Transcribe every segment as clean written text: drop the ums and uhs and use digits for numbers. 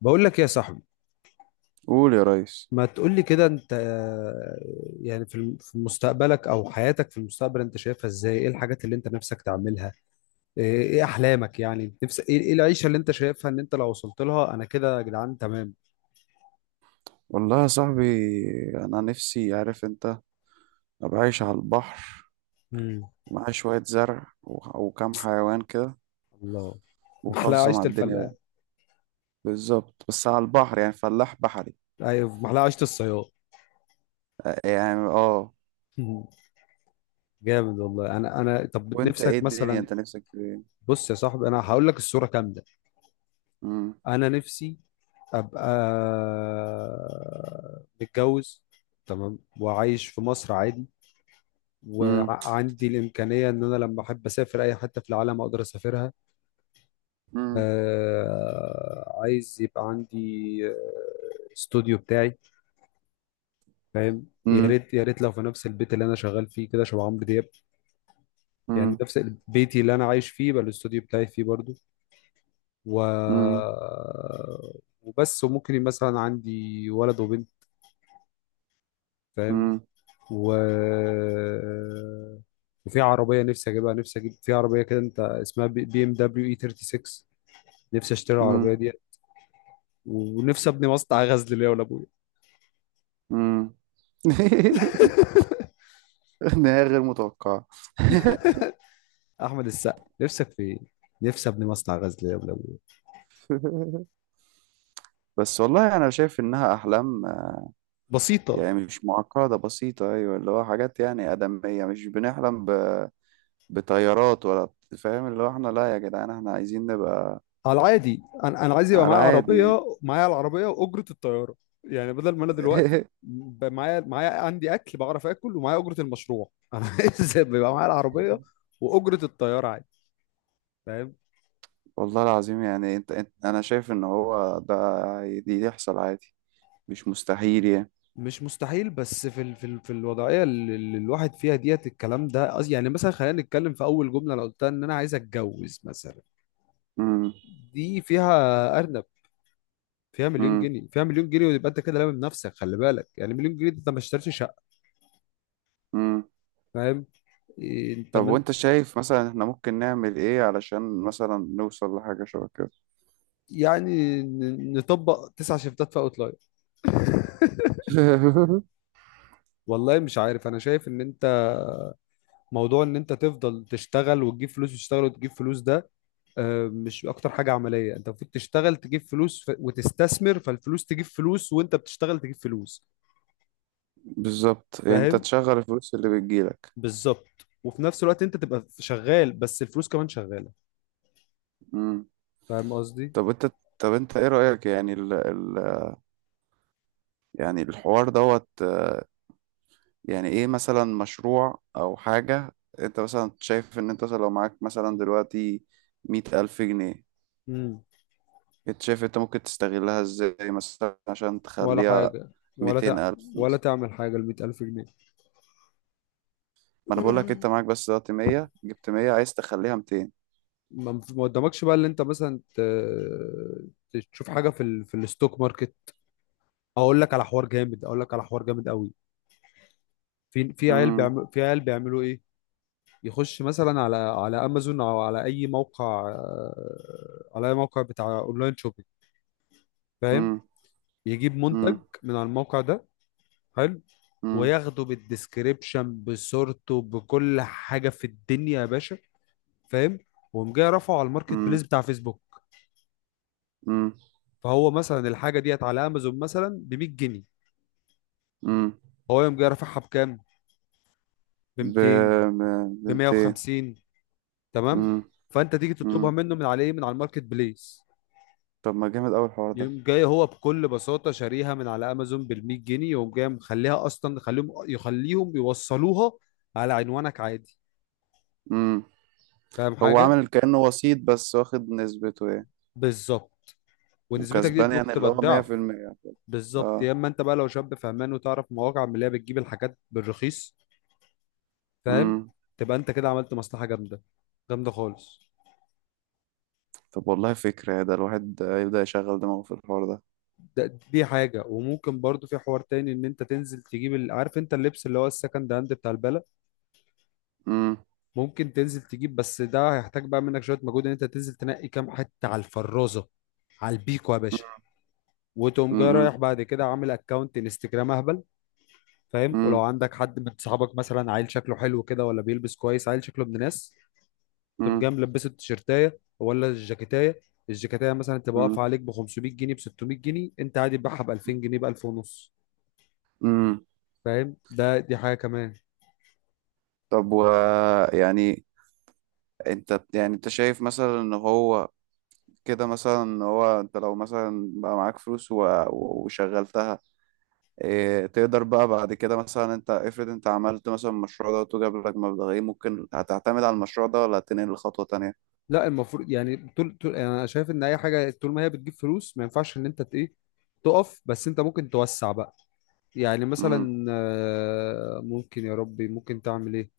بقول لك إيه يا صاحبي. قول يا ريس. ما تقول لي كده انت يعني في مستقبلك او حياتك في المستقبل انت شايفها ازاي؟ ايه الحاجات اللي انت نفسك تعملها؟ ايه احلامك؟ يعني نفسك ايه؟ العيشة اللي انت شايفها ان انت لو وصلت لها انا كده يا جدعان تمام. والله يا صاحبي، انا نفسي، عارف انت، ابقى عايش على البحر، امم ومعايا شوية زرع و- وكام حيوان كده، الله. محلاها وخالصة عيشة مع الدنيا الفلاح. بقى. بالظبط، بس على البحر يعني فلاح بحري. ايوه محلاها عيشة الصياد. يعني اه. مم. جامد والله. انا طب وانت ايه نفسك الدنيا، مثلا؟ انت نفسك في ايه؟ بص يا صاحبي، انا هقول لك الصورة كاملة. مم، انا نفسي ابقى متجوز تمام، وعايش في مصر عادي، مم، وعندي الامكانيه ان انا لما احب اسافر اي حته في العالم اقدر اسافرها. مم، آه، عايز يبقى عندي استوديو بتاعي، فاهم؟ يا مم، ريت يا ريت لو في نفس البيت اللي انا شغال فيه كده، شبه عمرو دياب. يعني مم، نفس بيتي اللي انا عايش فيه يبقى الاستوديو بتاعي فيه برضو. و مم، وبس. وممكن مثلا عندي ولد وبنت، فاهم؟ مم، و... وفي عربية نفسي أجيبها نفسي أجيب في عربية كده، أنت اسمها بي إم دبليو إي 36. نفسي أشتري العربية مم، دي، ونفسي أبني مصنع غزل ليا ولأبويا. مم. نهاية غير متوقعة. أحمد السقا نفسك في إيه؟ نفسي أبني مصنع غزل ليا ولأبويا. بس والله انا شايف انها احلام، بسيطة، يعني مش معقدة، بسيطة، أيوة، اللي هو حاجات يعني آدمية، مش بنحلم بطيارات ولا فاهم، اللي هو احنا لا يا جدعان، احنا عايزين نبقى على العادي. أنا عايز يبقى على معايا عادي يعني. عربية، معايا العربية وأجرة الطيارة. يعني بدل ما أنا دلوقتي معايا، عندي أكل بعرف آكل ومعايا أجرة المشروع، أنا عايز يبقى معايا العربية وأجرة الطيارة عادي، فاهم؟ والله العظيم، يعني انت، أنا شايف إن هو ده، دي يحصل عادي، مش مستحيل يعني. مش مستحيل، بس في الوضعيه اللي الواحد فيها ديت الكلام ده يعني مثلا خلينا نتكلم في اول جمله انا قلتها ان انا عايز اتجوز مثلا. مم. دي فيها ارنب، فيها مليون مم. جنيه. ويبقى انت كده لامم نفسك. خلي بالك يعني مليون جنيه ده انت ما اشتريتش شقه، مم. فاهم؟ إيه، انت طب من وأنت شايف مثلا احنا ممكن نعمل إيه علشان مثلا نوصل لحاجة شبه كده؟ يعني نطبق تسع شيفتات في اوتلاير. والله مش عارف. انا شايف ان انت موضوع ان انت تفضل تشتغل وتجيب فلوس وتشتغل وتجيب فلوس ده مش اكتر حاجه عمليه. انت المفروض تشتغل تجيب فلوس وتستثمر فالفلوس تجيب فلوس، وانت بتشتغل تجيب فلوس، بالظبط، يعني أنت فاهم؟ تشغل الفلوس اللي بتجيلك. بالظبط. وفي نفس الوقت انت تبقى شغال، بس الفلوس كمان شغاله، فاهم قصدي؟ طب انت طب انت ايه رأيك، يعني يعني الحوار دوت، يعني ايه مثلا مشروع او حاجة انت مثلا شايف ان انت مثلا لو معاك مثلا دلوقتي مية ألف جنيه، امم، انت شايف انت ممكن تستغلها ازاي مثلا عشان ولا تخليها حاجه. ولا ميتين تع... ألف ولا مثلا؟ تعمل حاجه؟ ال 100000 جنيه؟ ما انا بقول لك، انت معاك بس دلوقتي مية، جبت مية، عايز تخليها ميتين. ما قدامكش بقى اللي انت مثلا تشوف حاجه في الستوك ماركت. اقول لك على حوار جامد، اقول لك على حوار جامد قوي. امم، في عيال بيعملوا ايه، يخش مثلا على امازون او على اي موقع، على اي موقع بتاع اونلاين شوبينج، فاهم؟ امم، يجيب امم، منتج من على الموقع ده، حلو، امم، وياخده بالديسكريبشن بصورته بكل حاجه في الدنيا يا باشا، فاهم؟ وقوم جاي رافعه على الماركت بليس امم، بتاع فيسبوك. امم، فهو مثلا الحاجه ديت على امازون مثلا ب 100 جنيه، امم. هو يقوم جاي رافعها بكام؟ ب ب 200، ب- ب بميتين. 150. تمام؟ امم، فانت تيجي تطلبها امم. منه من على ايه، من على الماركت بليس. طب ما جامد أوي الحوار يقوم جاي هو بكل بساطة شاريها من على أمازون بالمية جنيه، يقوم جاي مخليها أصلا، يخليهم يوصلوها على عنوانك عادي. ده. فاهم هو حاجة؟ عامل كأنه وسيط بس، واخد نسبته يعني. بالظبط. ونسبتك وكسبان دي ممكن يعني، اللي تبقى هو مية الضعف. في المية. بالظبط. يا اه. إما أنت بقى لو شاب فهمان وتعرف مواقع من اللي هي بتجيب الحاجات بالرخيص، فاهم؟ امم. تبقى أنت كده عملت مصلحة جامدة، جامدة خالص. طب والله فكرة، يا ده الواحد يبدأ يشغل دماغه في الحوار ده. ده دي حاجة. وممكن برضو في حوار تاني إن أنت تنزل تجيب عارف أنت اللبس اللي هو السكند هاند بتاع البلد، امم، ممكن تنزل تجيب، بس ده هيحتاج بقى منك شويه مجهود ان انت تنزل تنقي كام حته على الفرازه، على البيكو يا باشا. وتقوم جاي رايح امم، بعد كده عامل اكونت انستجرام اهبل، فاهم؟ ولو امم، عندك حد من صحابك مثلا عيل شكله حلو كده ولا بيلبس كويس، عيل شكله ابن ناس، تقوم جاي امم، ملبسه التيشيرتايه ولا الجاكيتايه. الجاكيتايه مثلا تبقى امم، واقفه عليك ب 500 جنيه، ب 600 جنيه، انت عادي تبيعها ب 2000 جنيه، ب 1000 ونص، امم. فاهم؟ ده دي حاجه كمان. طب و، يعني انت، يعني انت شايف مثلا ان هو كده، مثلا ان هو انت لو مثلا بقى معاك فلوس وشغلتها، تقدر بقى بعد كده مثلا، انت افرض انت عملت مثلا المشروع ده وجاب لك مبلغين، ممكن هتعتمد على المشروع ده ولا هتنقل لخطوة تانية؟ لا، المفروض يعني طول طول، يعني انا شايف ان اي حاجه طول ما هي بتجيب فلوس ما ينفعش ان انت ت- ايه تقف. بس انت ممكن توسع بقى. يعني امم، مثلا ممكن، يا ربي ممكن تعمل ايه؟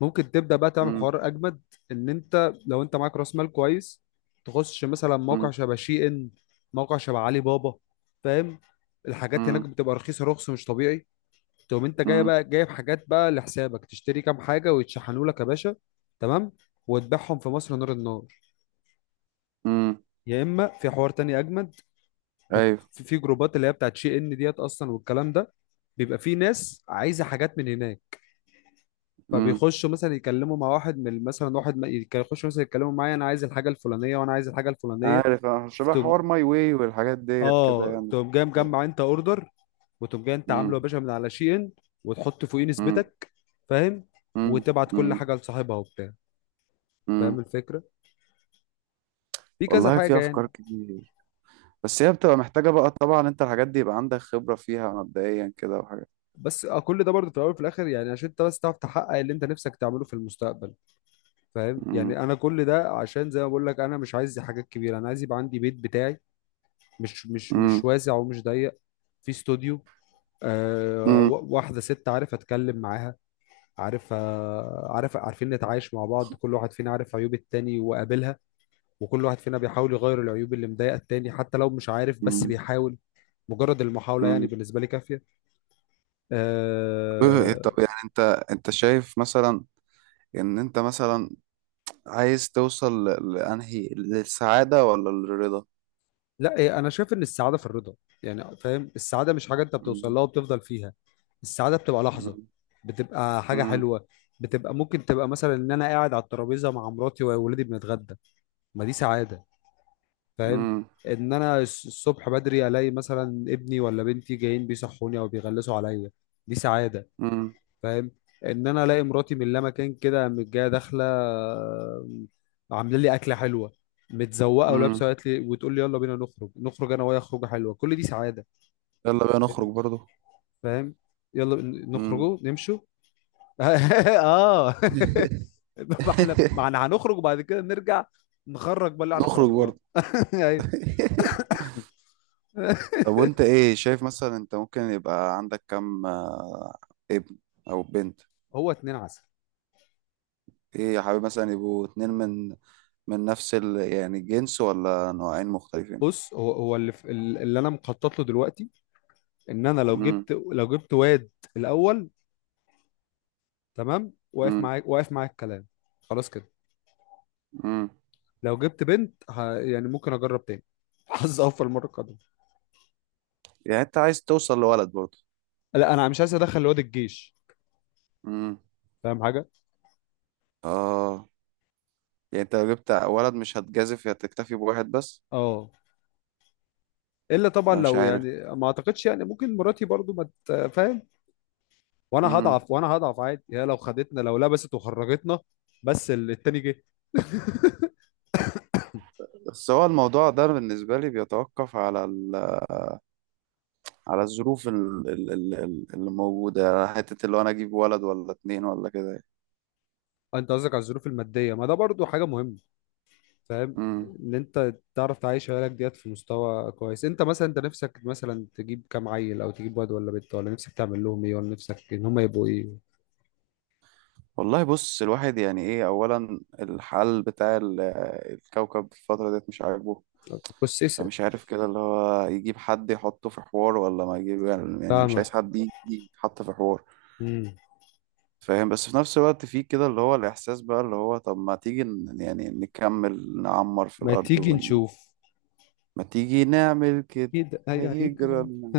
ممكن تبدا بقى تعمل امم، حوار اجمد، ان انت لو انت معاك راس مال كويس، تخش مثلا موقع امم، شبه شي ان، موقع شبه علي بابا، فاهم؟ الحاجات هناك امم، بتبقى رخيصه، رخص مش طبيعي. تقوم انت جاي امم، بقى جايب حاجات بقى لحسابك، تشتري كام حاجه ويتشحنوا لك يا باشا، تمام، وتبيعهم في مصر نار النار. امم. يا اما في حوار تاني اجمد، ايوه. في جروبات اللي هي بتاعت شي ان ديت اصلا والكلام ده، بيبقى في ناس عايزه حاجات من هناك، امم. فبيخشوا مثلا يكلموا مع واحد من مثلا واحد، يخشوا مثلا يتكلموا معايا، انا عايز الحاجه الفلانيه وانا عايز الحاجه الفلانيه، عارف شبه تقوم حوار ماي واي والحاجات ديت كده اه يعني. تقوم جاي مجمع انت اوردر، وتقوم جاي انت عامله يا امم، باشا من على شي ان، وتحط فوقيه امم، نسبتك، فاهم؟ امم، وتبعت كل امم، حاجه لصاحبها وبتاع، فاهم امم. الفكره؟ في كذا والله في حاجه افكار يعني. كتير، بس هي بتبقى محتاجة بقى طبعا، انت الحاجات دي يبقى عندك خبرة فيها مبدئيا كده وحاجات. بس كل ده برضه في الاول وفي الاخر يعني عشان انت بس تعرف تحقق اللي انت نفسك تعمله في المستقبل، فاهم؟ يعني امم، انا كل ده عشان زي ما بقول لك، انا مش عايز حاجات كبيره، انا عايز يبقى عندي بيت بتاعي، مش امم، واسع ومش ضيق، في استوديو، آه، واحده ست عارف اتكلم معاها، عارف عارف عارفين نتعايش مع بعض، كل واحد فينا عارف عيوب التاني وقابلها، وكل واحد فينا بيحاول يغير العيوب اللي مضايقه التاني حتى لو مش عارف بس امم. بيحاول. مجرد المحاولة يعني بالنسبة لي كافية. طب آه. يعني انت شايف مثلا ان انت مثلا عايز توصل لانهي، للسعادة ولا للرضا؟ لا، انا شايف ان السعاده في الرضا. يعني فاهم، السعاده مش حاجه انت بتوصل مم. لها وبتفضل فيها. السعاده بتبقى لحظه، مم. بتبقى حاجه مم. حلوه. بتبقى ممكن تبقى مثلا ان انا قاعد على الترابيزه مع مراتي وولادي بنتغدى، ما دي سعاده، فاهم؟ مم. ان انا الصبح بدري الاقي مثلا ابني ولا بنتي جايين بيصحوني او بيغلسوا عليا، دي سعاده، مم. فاهم؟ ان انا الاقي مراتي من لا مكان كده قامت جايه داخله، آم، عامله لي اكله حلوه، متزوقه ولابسه، مم. قالت لي وتقول لي يلا بينا نخرج، نخرج انا وهي خروجه حلوه، كل دي سعاده، يلا بقى نخرج برضو. فاهم؟ يلا مم. نخرجوا نمشوا. اه ما احنا هنخرج وبعد كده نرجع، نخرج بقى اللي احنا نخرج خرجناه برضو. ايوه طب وانت ايه شايف، مثلا انت ممكن يبقى عندك كم ابن او بنت؟ هو اتنين عسل. ايه يا حبيبي، مثلا يبقوا اتنين من نفس يعني الجنس، ولا نوعين مختلفين؟ بص، في اللي انا مخطط له دلوقتي، ان انا مم. لو جبت واد الاول، تمام، واقف مم. معاك، واقف معاك الكلام، خلاص كده. مم. لو جبت بنت يعني ممكن اجرب تاني حظ اوفر المره القادمه. يعني انت عايز توصل لولد برضه؟ لا، انا مش عايز ادخل الواد الجيش، امم. فاهم حاجه؟ اه. يعني انت لو جبت ولد، مش هتجازف، هتكتفي بواحد بس؟ اه. الا طبعا انا مش لو عارف. يعني، ما اعتقدش يعني ممكن مراتي برضو ما ت- فاهم؟ وانا امم. هضعف، عادي، هي لو خدتنا لو لبست وخرجتنا، بس التاني جه. بس هو الموضوع ده بالنسبة لي بيتوقف على على الظروف اللي موجودة على حتة، اللي هو أنا أجيب ولد ولا اتنين ولا كده. انت قصدك على الظروف الماديه؟ ما ده برضو حاجه مهمه، فاهم؟ امم. ان انت تعرف تعيش عيالك ديت في مستوى كويس. انت مثلا انت نفسك مثلا تجيب كام عيل؟ او تجيب واد ولا بنت؟ ولا نفسك تعمل لهم ايه؟ ولا نفسك ان هم يبقوا ايه؟ والله، بص الواحد يعني إيه، أولا الحال بتاع الكوكب في الفترة ديت مش عاجبه. بس اسال. فمش عارف كده، اللي هو يجيب حد يحطه في حوار ولا ما يجيب، يعني مش عايز فاهمك. حد يجي يتحط في حوار. امم. فاهم؟ بس في نفس الوقت في كده اللي هو الإحساس بقى، اللي هو طب ما تيجي يعني نكمل نعمر في ما الأرض تيجي ون... نشوف ما تيجي نعمل كده، كده هي هيجرى هيجرى. لنا.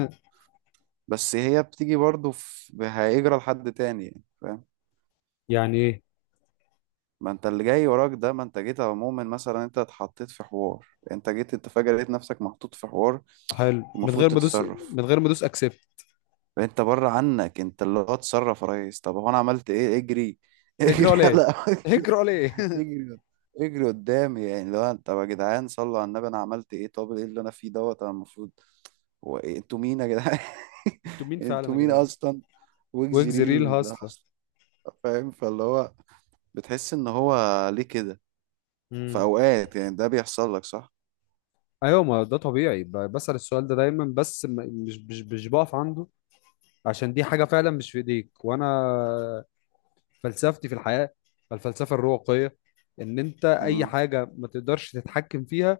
بس هي بتيجي برضه في... هيجرى لحد تاني يعني، فاهم؟ يعني ايه؟ ما انت اللي جاي وراك ده، ما انت جيت عموما، مثلا انت اتحطيت في حوار، انت جيت، انت فجأة لقيت نفسك محطوط في حوار، حلو، من المفروض غير ما ادوس، تتصرف. اكسبت. فانت بره عنك، انت اللي هو اتصرف يا ريس. طب هو انا عملت ايه؟ اجري اجرى اجري ليه؟ على اجرى ليه؟ يجري، يجري قدامي يعني؟ طب يا جدعان، صلوا على النبي، انا عملت ايه؟ طب ايه اللي انا فيه دوت؟ انا المفروض، هو انتوا مين يا جدعان؟ انتوا مين فعلا انتوا يا مين جدعان؟ اصلا؟ ويجز ريل وجزيريل هاصله. اصلا. فاهم، فاللي هو بتحس ان هو ليه كده؟ في امم. اوقات يعني ده بيحصل لك صح؟ ايوه، ما ده طبيعي. بسأل السؤال ده دايما، بس مش بقف عنده، عشان دي حاجة فعلا مش في ايديك. وانا فلسفتي في الحياة الفلسفة الرواقية، ان انت اي امم. حاجة ما تقدرش تتحكم فيها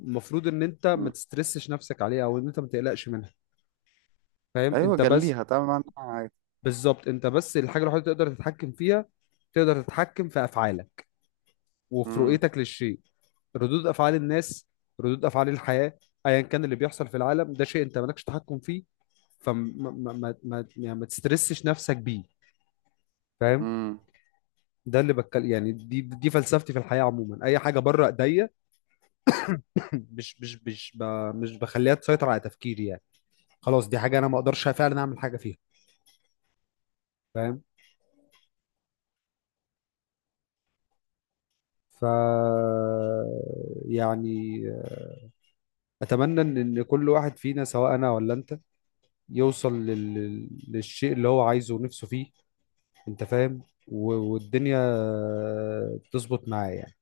المفروض ان انت ما تسترسش نفسك عليها، او ان انت ما تقلقش منها، فاهم؟ ايوه، انت بس، جليها تعمل معاها، عادي. بالظبط، انت بس الحاجة الوحيدة اللي تقدر تتحكم فيها، تقدر تتحكم في افعالك، وفي رؤيتك للشيء. ردود افعال الناس، ردود افعال الحياة، ايا كان اللي بيحصل في العالم، ده شيء انت مالكش تحكم فيه، فما ما ما ما يعني ما تسترسش نفسك بيه، فاهم؟ امم. ده اللي بتكلم يعني، دي فلسفتي في الحياة عموما. اي حاجة بره ايديا مش مش مش ب... مش بخليها تسيطر على تفكيري، يعني خلاص دي حاجه انا ما اقدرش فعلا اعمل حاجه فيها، فاهم؟ ف، يعني، اتمنى ان إن كل واحد فينا، سواء انا ولا انت، يوصل للشيء اللي هو عايزه ونفسه فيه، انت فاهم؟ والدنيا تظبط معاه يعني.